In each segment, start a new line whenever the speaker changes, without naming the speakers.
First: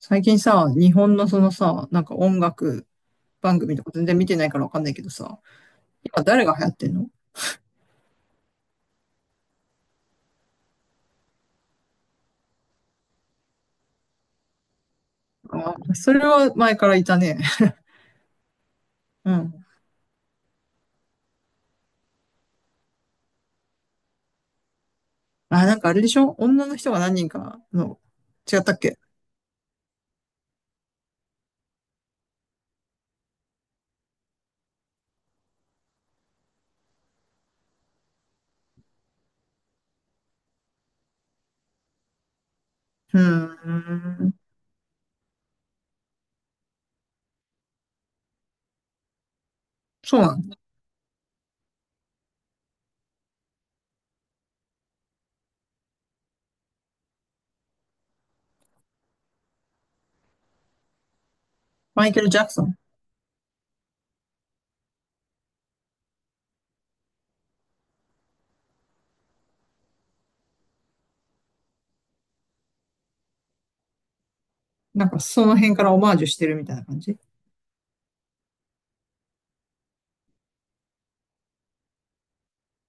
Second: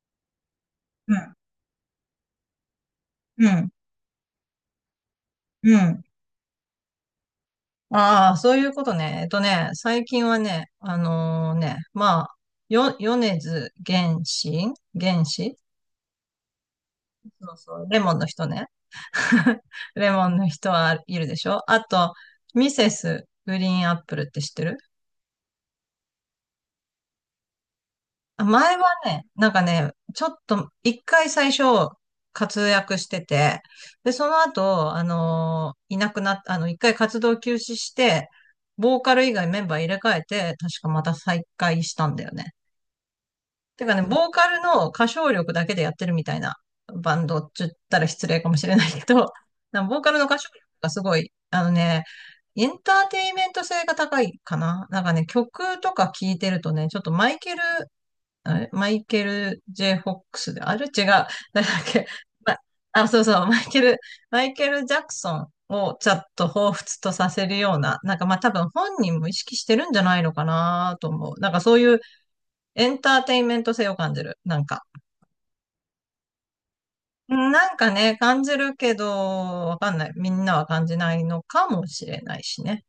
最近さ、日
う
本の
ん、
そのさ、なんか音楽
う
番
ん、
組とか全然見てないからわかんないけどさ、
うん。
今誰が流行ってんの？
ああ、そういうことね。最近はね、米津玄師玄師。
あ、それは前からいたね。
そうそう、レモンの人ね。
う ん。
レモンの人はいるでしょ。あと、ミセスグリーンアップルって知ってる？
あ、なんかあれでしょ？女の人が何人かの、
あ、
違った
前
っ
は
け？
ね、ちょっと、一回最初、活躍してて、で、その後、いなくなっ、あの、一回活動休止して、ボーカル以外メンバー入れ替えて、確かまた再開したんだよね。
う
てかね、
ー
ボー
ん。
カルの歌唱力だけでやってるみたいなバンドって言ったら失礼かもしれないけど、なんかボーカル
そう
の
な
歌唱
んだ。
力がすごい、エンターテイメント性が高いかな。なんかね、曲とか聴いてるとね、ちょっとマイケル、あれ、マイケル・ J・ フォックスで、あれ違う。誰だっけ、
マイケル・ジャク
ま
ソン。
そうそう、マイケル・ジャクソンをちょっと彷彿とさせるような、なんかまあ多分本人も意識してるんじゃないのかなと思う。なんかそういうエンターテインメント性を感じる。なんか。
なんかその辺からオマージュしてるみたいな感じ？
なんかね、感じるけど、わかんない。みんなは感じないのかもしれないしね。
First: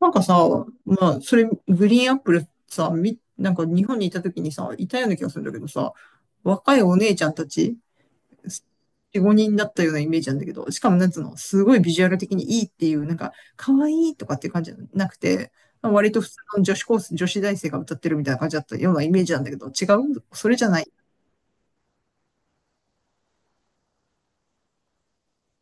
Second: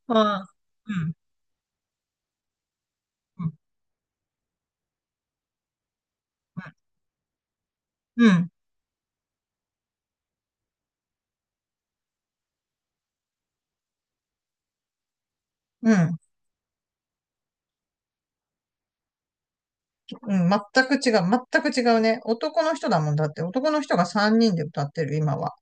なんかさ、
まあ、う
ま
ん、
あ、それ、グリーンアップルさ、
う
な
ん、
んか日本にいた時にさ、いたような気がするんだけどさ、若いお姉ちゃんたち
うん、うん。
4、5人だったようなイメージなんだけど、しかもなんつうの、すごいビジュアル的にいいっていう、なんか、可愛いとかっていう感じじゃなくて、ま
う
あ割
ん
と普通の女子高生、女子大生が歌ってるみたいな感じだったようなイメージなんだけど、違う、
うん、
そ
全
れじゃない。
く違う、全く違うね。男の人だもんだって、男の人が3人で歌ってる、今は。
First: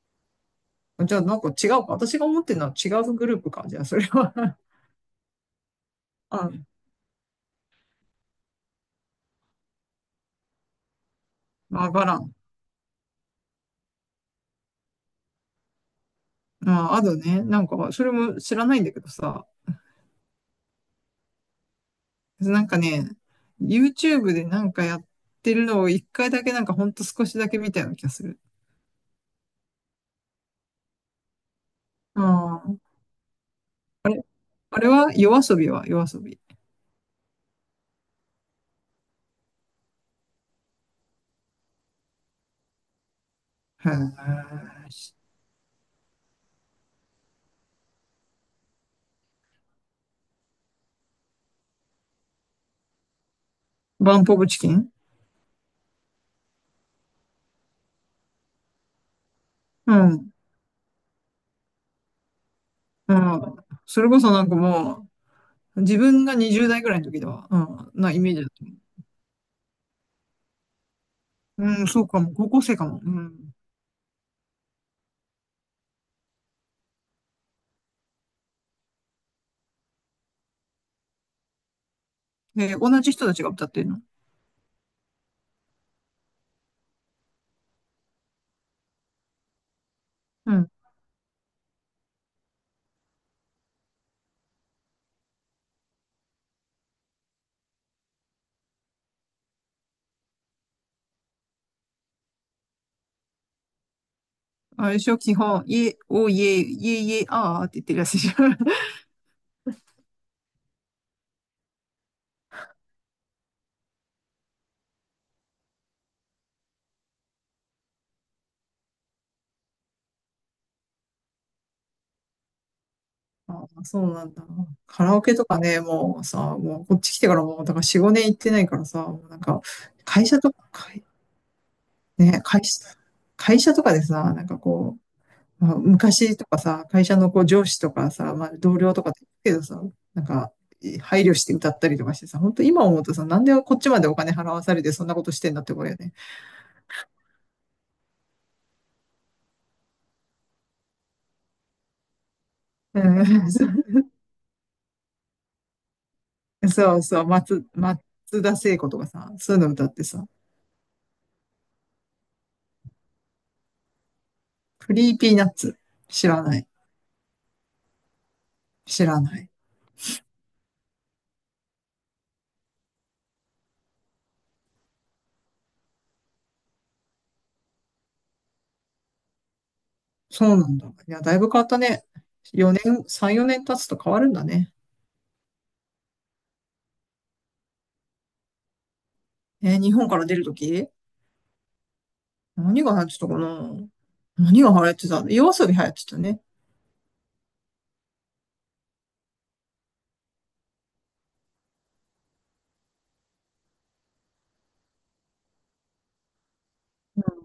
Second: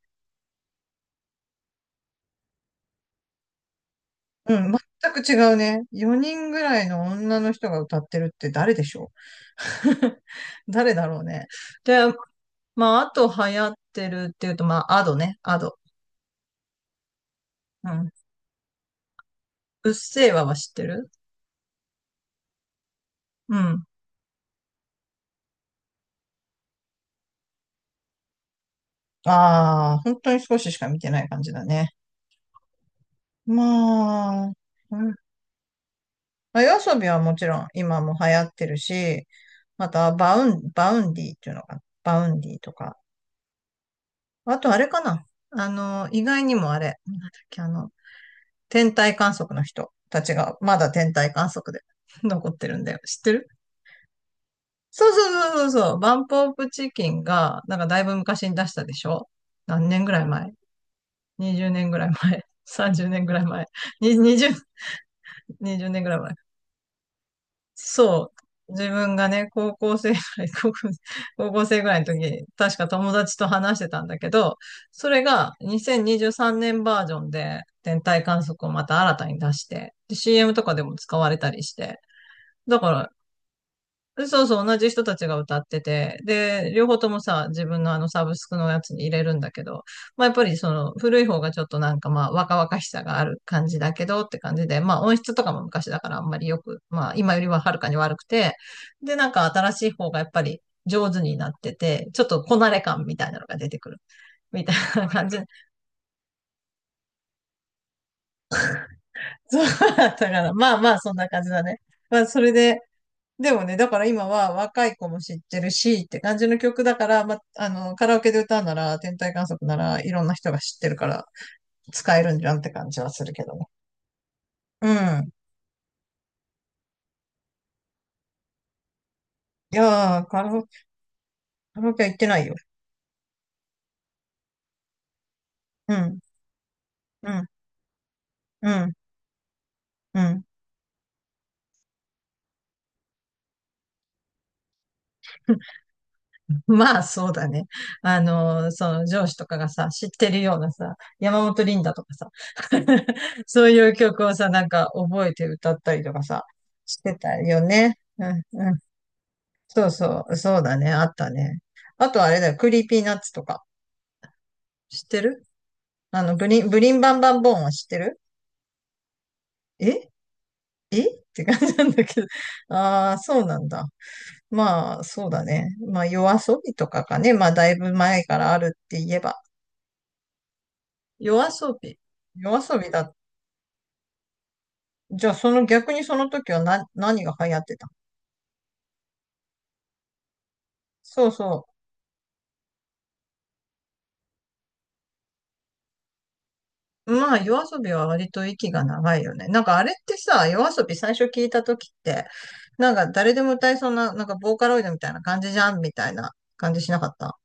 じゃあなんか違うか。私が思ってるのは違うグループか。じゃあそれは
う ん、全く違うね。4
あ、
人ぐらいの女の人が歌ってるって誰でしょう。 誰だろうね。
わ
で、
からん。
まあ、あと流行ってるっていうと、まあ、アドね、アド。
まあ、あとね、なん
う
か、そ
ん。
れも知らないんだけどさ、
うっせぇわは知ってる？
なんかね、
うん。
YouTube でなんかやってるのを一回だけなんかほんと少しだけ見たような気がする。
ああ、本当に少ししか見てない感じだね。
ああ。あれ
まあ、
あれ
う
は
ん。
夜遊び？は夜遊び？
まあ、夜遊びはもちろん今も流行ってるし、またバウンディっていうのかな、バウンディとか。
へ
あとあれ
ー。
かな。意外にもあれ、なんだっけ、天体観測の人たちがまだ天体観測で 残ってるんだよ。知ってる？
バンポブチキン？
そうそうそうそうそう。バンプオブチキンが、なんかだいぶ昔に出したでしょ。何
う
年ぐらい
ん。
前？ 20 年ぐらい前？ 30
う
年 ぐら
ん。
い前
それ
に?
こそなん かもう、
20
自
年ぐら
分が
い。
20代ぐらいの時では、うん、なイメ
そ
ージだった。
う。自分がね、高校生ぐらい、高校、高校生
う
ぐ
ん、
らい
そ
の
う
時
かも。
に、
高校
確
生か
か
も。う
友達と
ん。
話してたんだけど、それが2023年バージョンで天体観測をまた新たに出して、で CM とかでも使われたりして、
で、
だ
同
か
じ人たちが歌ってるの？
そうそう、同じ人たちが歌ってて、で、両方ともさ、自分のあのサブスクのやつに入れるんだけど、まあやっぱ
う
り
ん。
その古い方がちょっとなんかまあ若々しさがある感じだけどって感じで、まあ音質とかも昔だからあんまりよく、まあ今よりははるかに悪くて、で、なんか新しい方がやっぱり上手になってて、ちょっとこなれ感みたいなのが出てくる。みたい
あれで
な
しょ、
感
基
じ。
本、イエ、おイエ、イエイエあーって言ってるやつでしょ？
そうだったから、まあまあそんな感じだね。まあそれで、でもね、だから今は若い子も知ってるしって感じの曲だから、ま、カラオケで歌うなら、天体観測ならいろんな人が知ってるから使えるんじゃんって感じはするけど
あ
ね。
あ、そうなんだ。
う
カラオ
ん。
ケとかね、もうさ、もうこっち来てからもう、だから4、5年行ってないからさ、もうなんか、
いやー、
会社
カ
と
ラオケ、
か、会
カラオケは行ってな
ね、
いよ。
会社、会社とかでさ、なんかこまあ、
うん、
昔とかさ、会社の
う
こう
ん、
上司とかさ、まあ、
う
同
ん、
僚とかって言うけどさ、
う
なん
ん。
か、配慮して歌ったりとかしてさ、本当今思うとさ、なんでこっちまでお金払わされてそんなことしてんだってこ れよね。
まあそうだね。あのその上司とかがさ、知ってるようなさ、山本リンダとかさ、
う ん。
そういう 曲をさ、なんか覚えて歌ったりとかさ、
そ
し
う
て
そう、
たよ
松、
ね。
松
うん、
田
う
聖
ん。
子とかさ、そういうの歌
そう
って
そ
さ、
う、そうだね、あったね。あとあれだよ、クリーピーナッツとか。
ク
知っ
リー
て
ピーナ
る？
ッツ。
あ
知
の、
らない。
ブリンバンバンボーンは知ってる？
知らない。
えって感じなんだけど。ああ、そうなんだ。まあ、そうだね。まあ、夜遊びとかかね。まあ、だいぶ前からあるって言えば。
そうなんだ。いや、
夜
だいぶ変わっ
遊
た
び。
ね。
夜遊
4
び
年、
だ。
3、4年経つと変わるんだね。
じゃあ、その逆にその時はな、何が流行ってた？
日本から出るとき
そうそう。
何が流行ってたかな。何が流行ってた？夜遊び流行ってたね。
まあ、夜遊びは割と息が長いよね。なんかあれってさ、夜遊び最初聞いた時って、なんか誰でも歌いそうな、なんかボーカロイドみたいな感じじゃんみたいな感じしなかった？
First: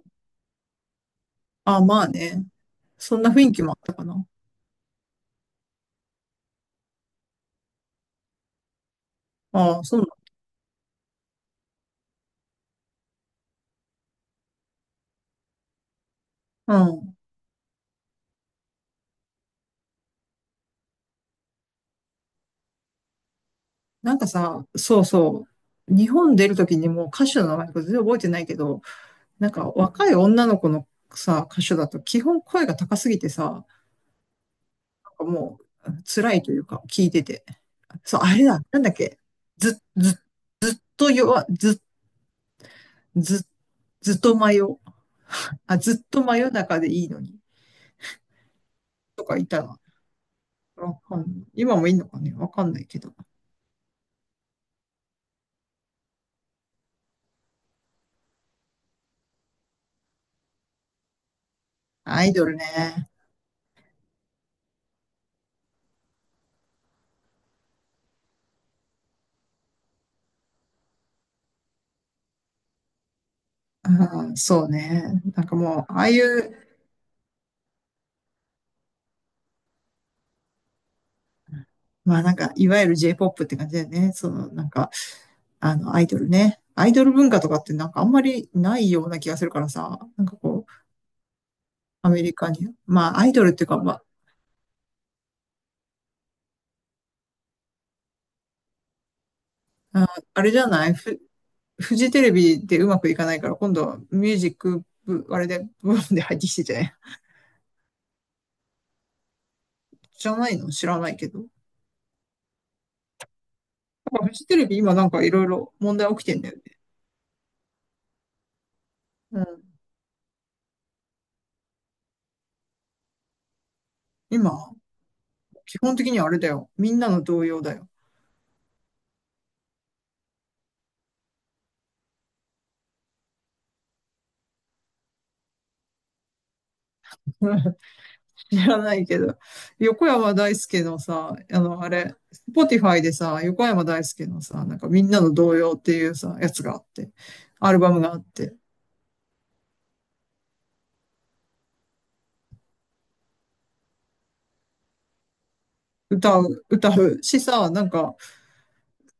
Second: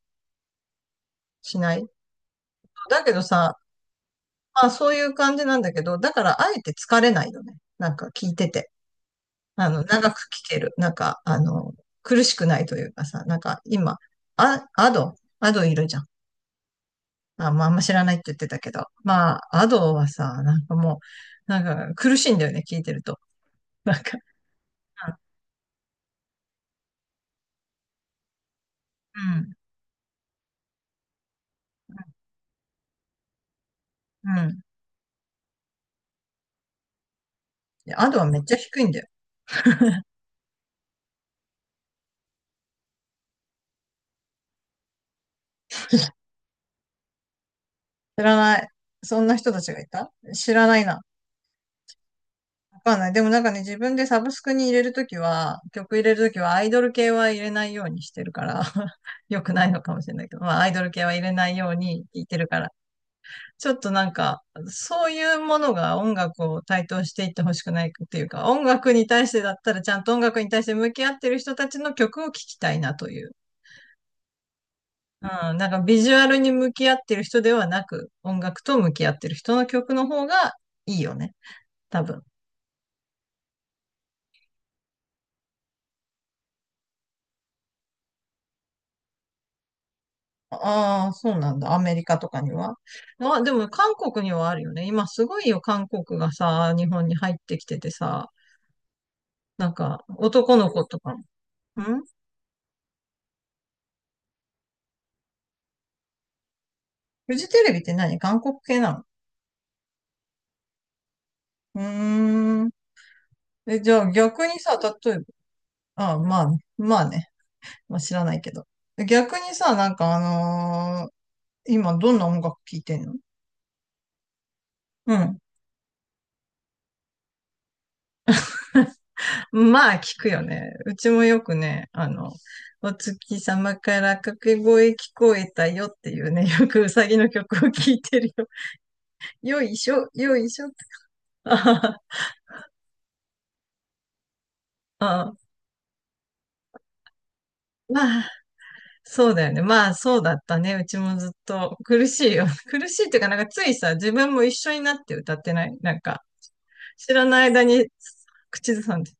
しな
あ、
い？
まあね。
だけ
そ
ど
んな雰囲
さ、
気もあったかな。
まあそういう感じなんだけど、だからあえて疲れないよね。なんか聞いてて。あ
あ
の、
あ、そう
長く聞ける。苦しくないというかさ、なんか今、あ、アド、アドいるじゃん。
なの？うん。
あ、まあ、あんま知らないって言ってたけど。まあ、アドはさ、なんかもう、なんか苦しいんだよね、聞いてると。なん
なん
か
かさ、そう
う
そう。日本出るときにもう歌手の名前とか全然覚えてないけど、なん
ん、
か若い女の子のさ、歌手だと基本声が高すぎてさ、
うん。うん
なんかもう辛いというか、聞いてて。
いやア
そ
ド
う、
は
あ
めっ
れ
ちゃ
だ。な
低
ん
い
だ
ん
っ
だよ。
け。ず、ず、ずっと弱、ず、ず、ずっと真夜。あ、ずっと真夜中でいいのに。
知らない。そ
と
んな
かい
人た
た
ち
ら。
がいた、知らない
わ
な。
かんない。今もいいのかね。わかんな
わ
い
かん
け
ない。
ど。
でもなんかね、自分でサブスクに入れるときは、曲入れるときはアイドル系は入れないようにしてるから、よくないのかもしれないけど、まあアイドル系は入れないように聞
ア
い
イ
て
ド
る
ル
から、
ね。
ちょっとなんか、そういうものが音楽を台頭していってほしくないっていうか、音楽に対してだったらちゃんと音楽に対して向き合ってる人たちの曲を聴きたいなという。
ああ、そうね。なん
う
か
ん、なんか
もう、あ
ビ
あ
ジ
い
ュアルに
う、
向き合ってる人ではなく、音楽と向き合ってる人の曲の方がいいよね。多
まあ
分。
なんか、いわゆる J-POP って感じだよね。その、なんか、あの、アイドルね。アイドル文化とかってなんかあんまりないような気がするからさ。なんかこう、
ああ、そうなんだ。アメリ
ア
カ
メ
と
リ
かに
カに。
は。
まあ、アイ
まあ、
ドル
で
ってい
も
うか、ま
韓
あ、
国にはあるよね。今すごいよ、韓国がさ、日本に入ってきててさ、なんか
ああれ
男
じゃ
の子
ない？
とかも。
フ
ん
ジテレビでうまくいかないから、今度はミュージック部、あれで、部門で入ってきてじゃない？
フジテレビって何、韓国系なの？
じゃないの？知らないけど。なん
うーん。え、じゃあ
かフ
逆
ジテ
に
レビ
さ、
今なん
例え
か
ば、
いろいろ問題起
あ、
きて
ま
ん
あ、
だよね。
まあね。まあ知らないけど。逆
う
に
ん。
さ、のー今どんな音楽聴いてんの？
今、
うん。
基本的にはあれだよ。みんなの動揺だよ。
まあ聞くよね。うちもよくね、あの、お月様から掛け声聞こえたよっていうね、よくうさぎの曲を聴いてる
知らないけど、
よ。よいしょ、
横山
よい
大
しょって。
輔のさ、あの、あ
あ
れ、Spotify でさ、横山大輔のさ、なんかみ
あ、
んなの
あ
童謡っていうさ、やつがあって、アルバムがあ
ま
っ
あ、
て、
そうだよね。まあ、そうだったね。うちもずっと苦しいよ。苦しいっていうか、なんかついさ、自分も一緒になって歌ってない。なんか、
歌う、歌
知
う
ら
し
ない間
さ、な
に
んか、
口ずさんで。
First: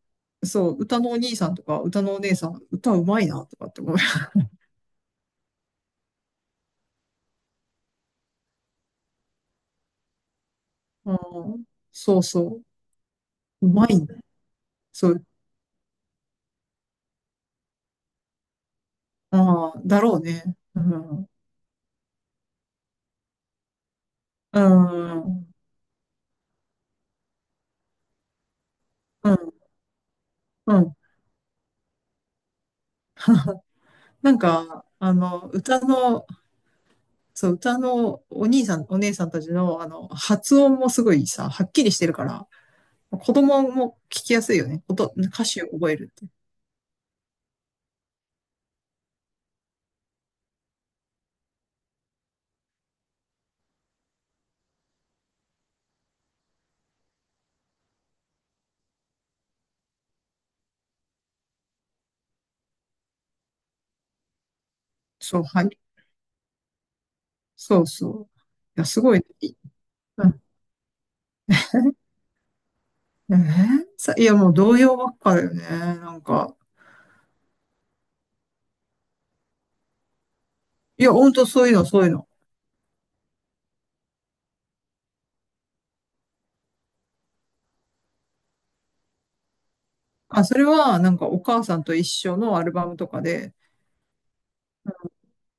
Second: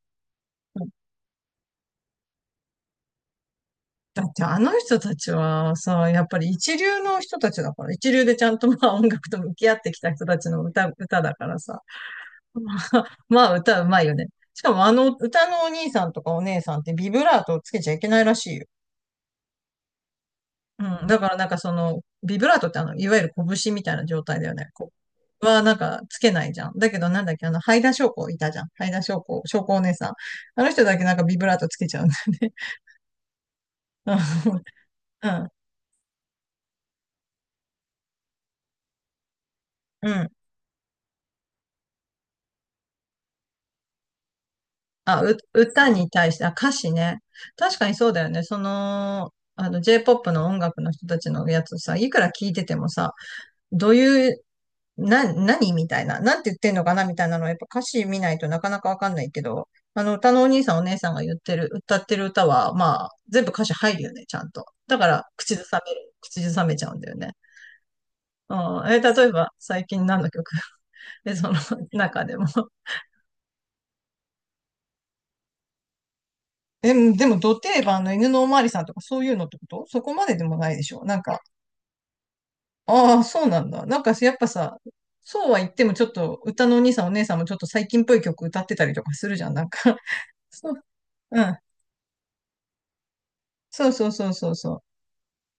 そう、歌のお兄さんとか、歌のお姉さん、歌うまいな、とかって思う。
だってあの人たちはさ、やっぱり一流の人たちだから、一流でちゃんとまあ音楽と向き合ってきた人たちの
う
歌だから
ん、
さ。
そう そ
まあ、まあ
う、う
歌う
まい
ま
ん
いよ
だ。
ね。しかもあ
そ
の
う、
歌のお兄さんとかお姉さんってビブラートをつけちゃいけないらしいよ。
ああ、だろうね。う
うん。だ
ん、
からなんかその、ビブラートってあの、いわゆる拳みたいな状態だよ
う
ね。こ
ん、う
う
ん、
はなんかつけないじゃん。だけどなんだっけ、あの、ハイダ翔子いたじゃん。ハイダ翔子、翔子お姉さん。あの
う
人
ん。
だけなんかビブラートつけちゃうんだよね。
なん か、あ
うん。う
の、
ん。
歌のお兄さん、お姉さんたちの、あの、
うん
発音もすごいさ、はっきりしてるから、子供も聞きやすいよね。
あ、
歌詞を
歌
覚え
に
るって。
対して、あ、歌詞ね。確かにそうだよね。J-POP の音楽の人たちのやつさ、いくら聞いててもさ、どういう、な、何みたいな、なんて言ってんのかなみたいなのは、やっぱ歌詞見ないとなかなかわかんないけど、あの、歌のお兄さんお姉さんが言ってる、歌ってる歌は、まあ、全部歌詞入るよね、ちゃんと。だから、
そう、
口ず
はい。
さめる。口ずさめちゃうんだよね。
そうそう。
う
いや、
ん。え、
すごいね。
例えば、
い
最近何
う
の
ん
曲？ え、その中でも。
えーさ、いや、もう童謡ばっかだよね。なんか。
え、でも、ど定番の犬のおまわりさんとかそういうのってことそこまででもないでしょ。
いや、
なん
ほん
か、
とそういうの、そういうの。
ああ、そうなんだ。なんか、やっぱさ、そうは言ってもちょっと、歌のお兄さんお姉さんもちょっと最近っぽい曲歌ってたりとかするじゃん。
あ、それ
そう、
は、なんか、お
うん。
母さんと一緒のアルバムとかで、
そうそうそうそうそう。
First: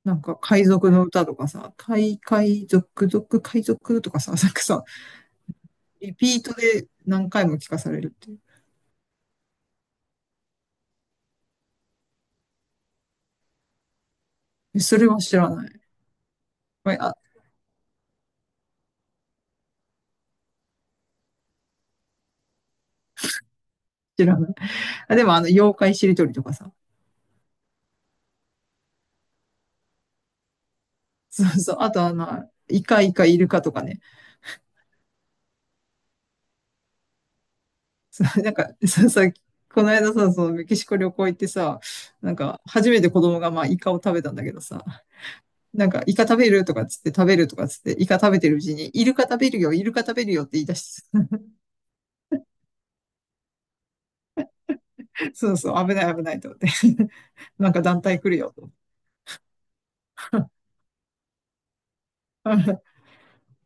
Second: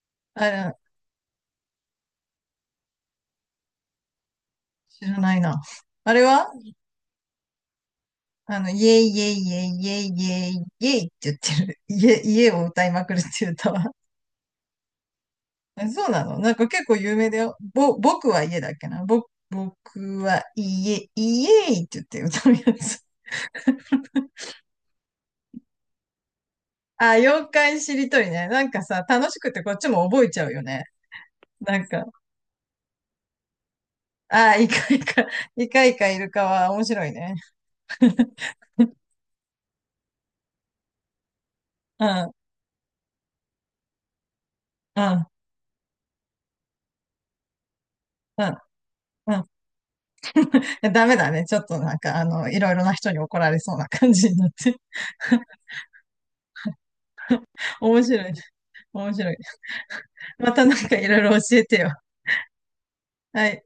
なんか、
あ
海
れ、
賊の歌とかさ、海賊とかさ、なんかさ、
知らないな。あ
リ
れ
ピー
は
トで何回も聞かされるっていう。
あの、イエイイエイイエイイエイイエイイエイって言ってる。家を歌いまくるっていう歌は。
それは知らない。
えそうなの？なんか結
ご
構
めあ、
有名だよ。僕は家だっけな。僕は家、イエイイエイって言って歌うやつ。
知らない。あ、でもあの、妖怪しりとりとかさ。
あ、妖怪しりとりね。なんかさ、楽しくてこっちも覚えちゃうよね。
そうそう。
なん
あと
か、
あの、イカイカイルカとかね。
あ、イカイカ、イカイカイルカは面白いね。
なん か、この間さ、そのメキシコ旅行行ってさ、
うん、
なんか、初めて子供がまあ、イカを食べたんだけどさ、
うん、
なんか、イカ食べるとかっつって食べるとかっつって、イカ食べ
うん、
てるうちに、イルカ
う
食
ん。い
べるよ、イルカ食べるよって言い出
や
し
ダメだね。ちょっとなんか、あの、いろいろな人に怒られそうな感じになって。
て、そうそう、危ない危ないと思って。なんか
面
団体
白
来
い、
るよと。
面白い。またなんかいろいろ教えてよ。はい。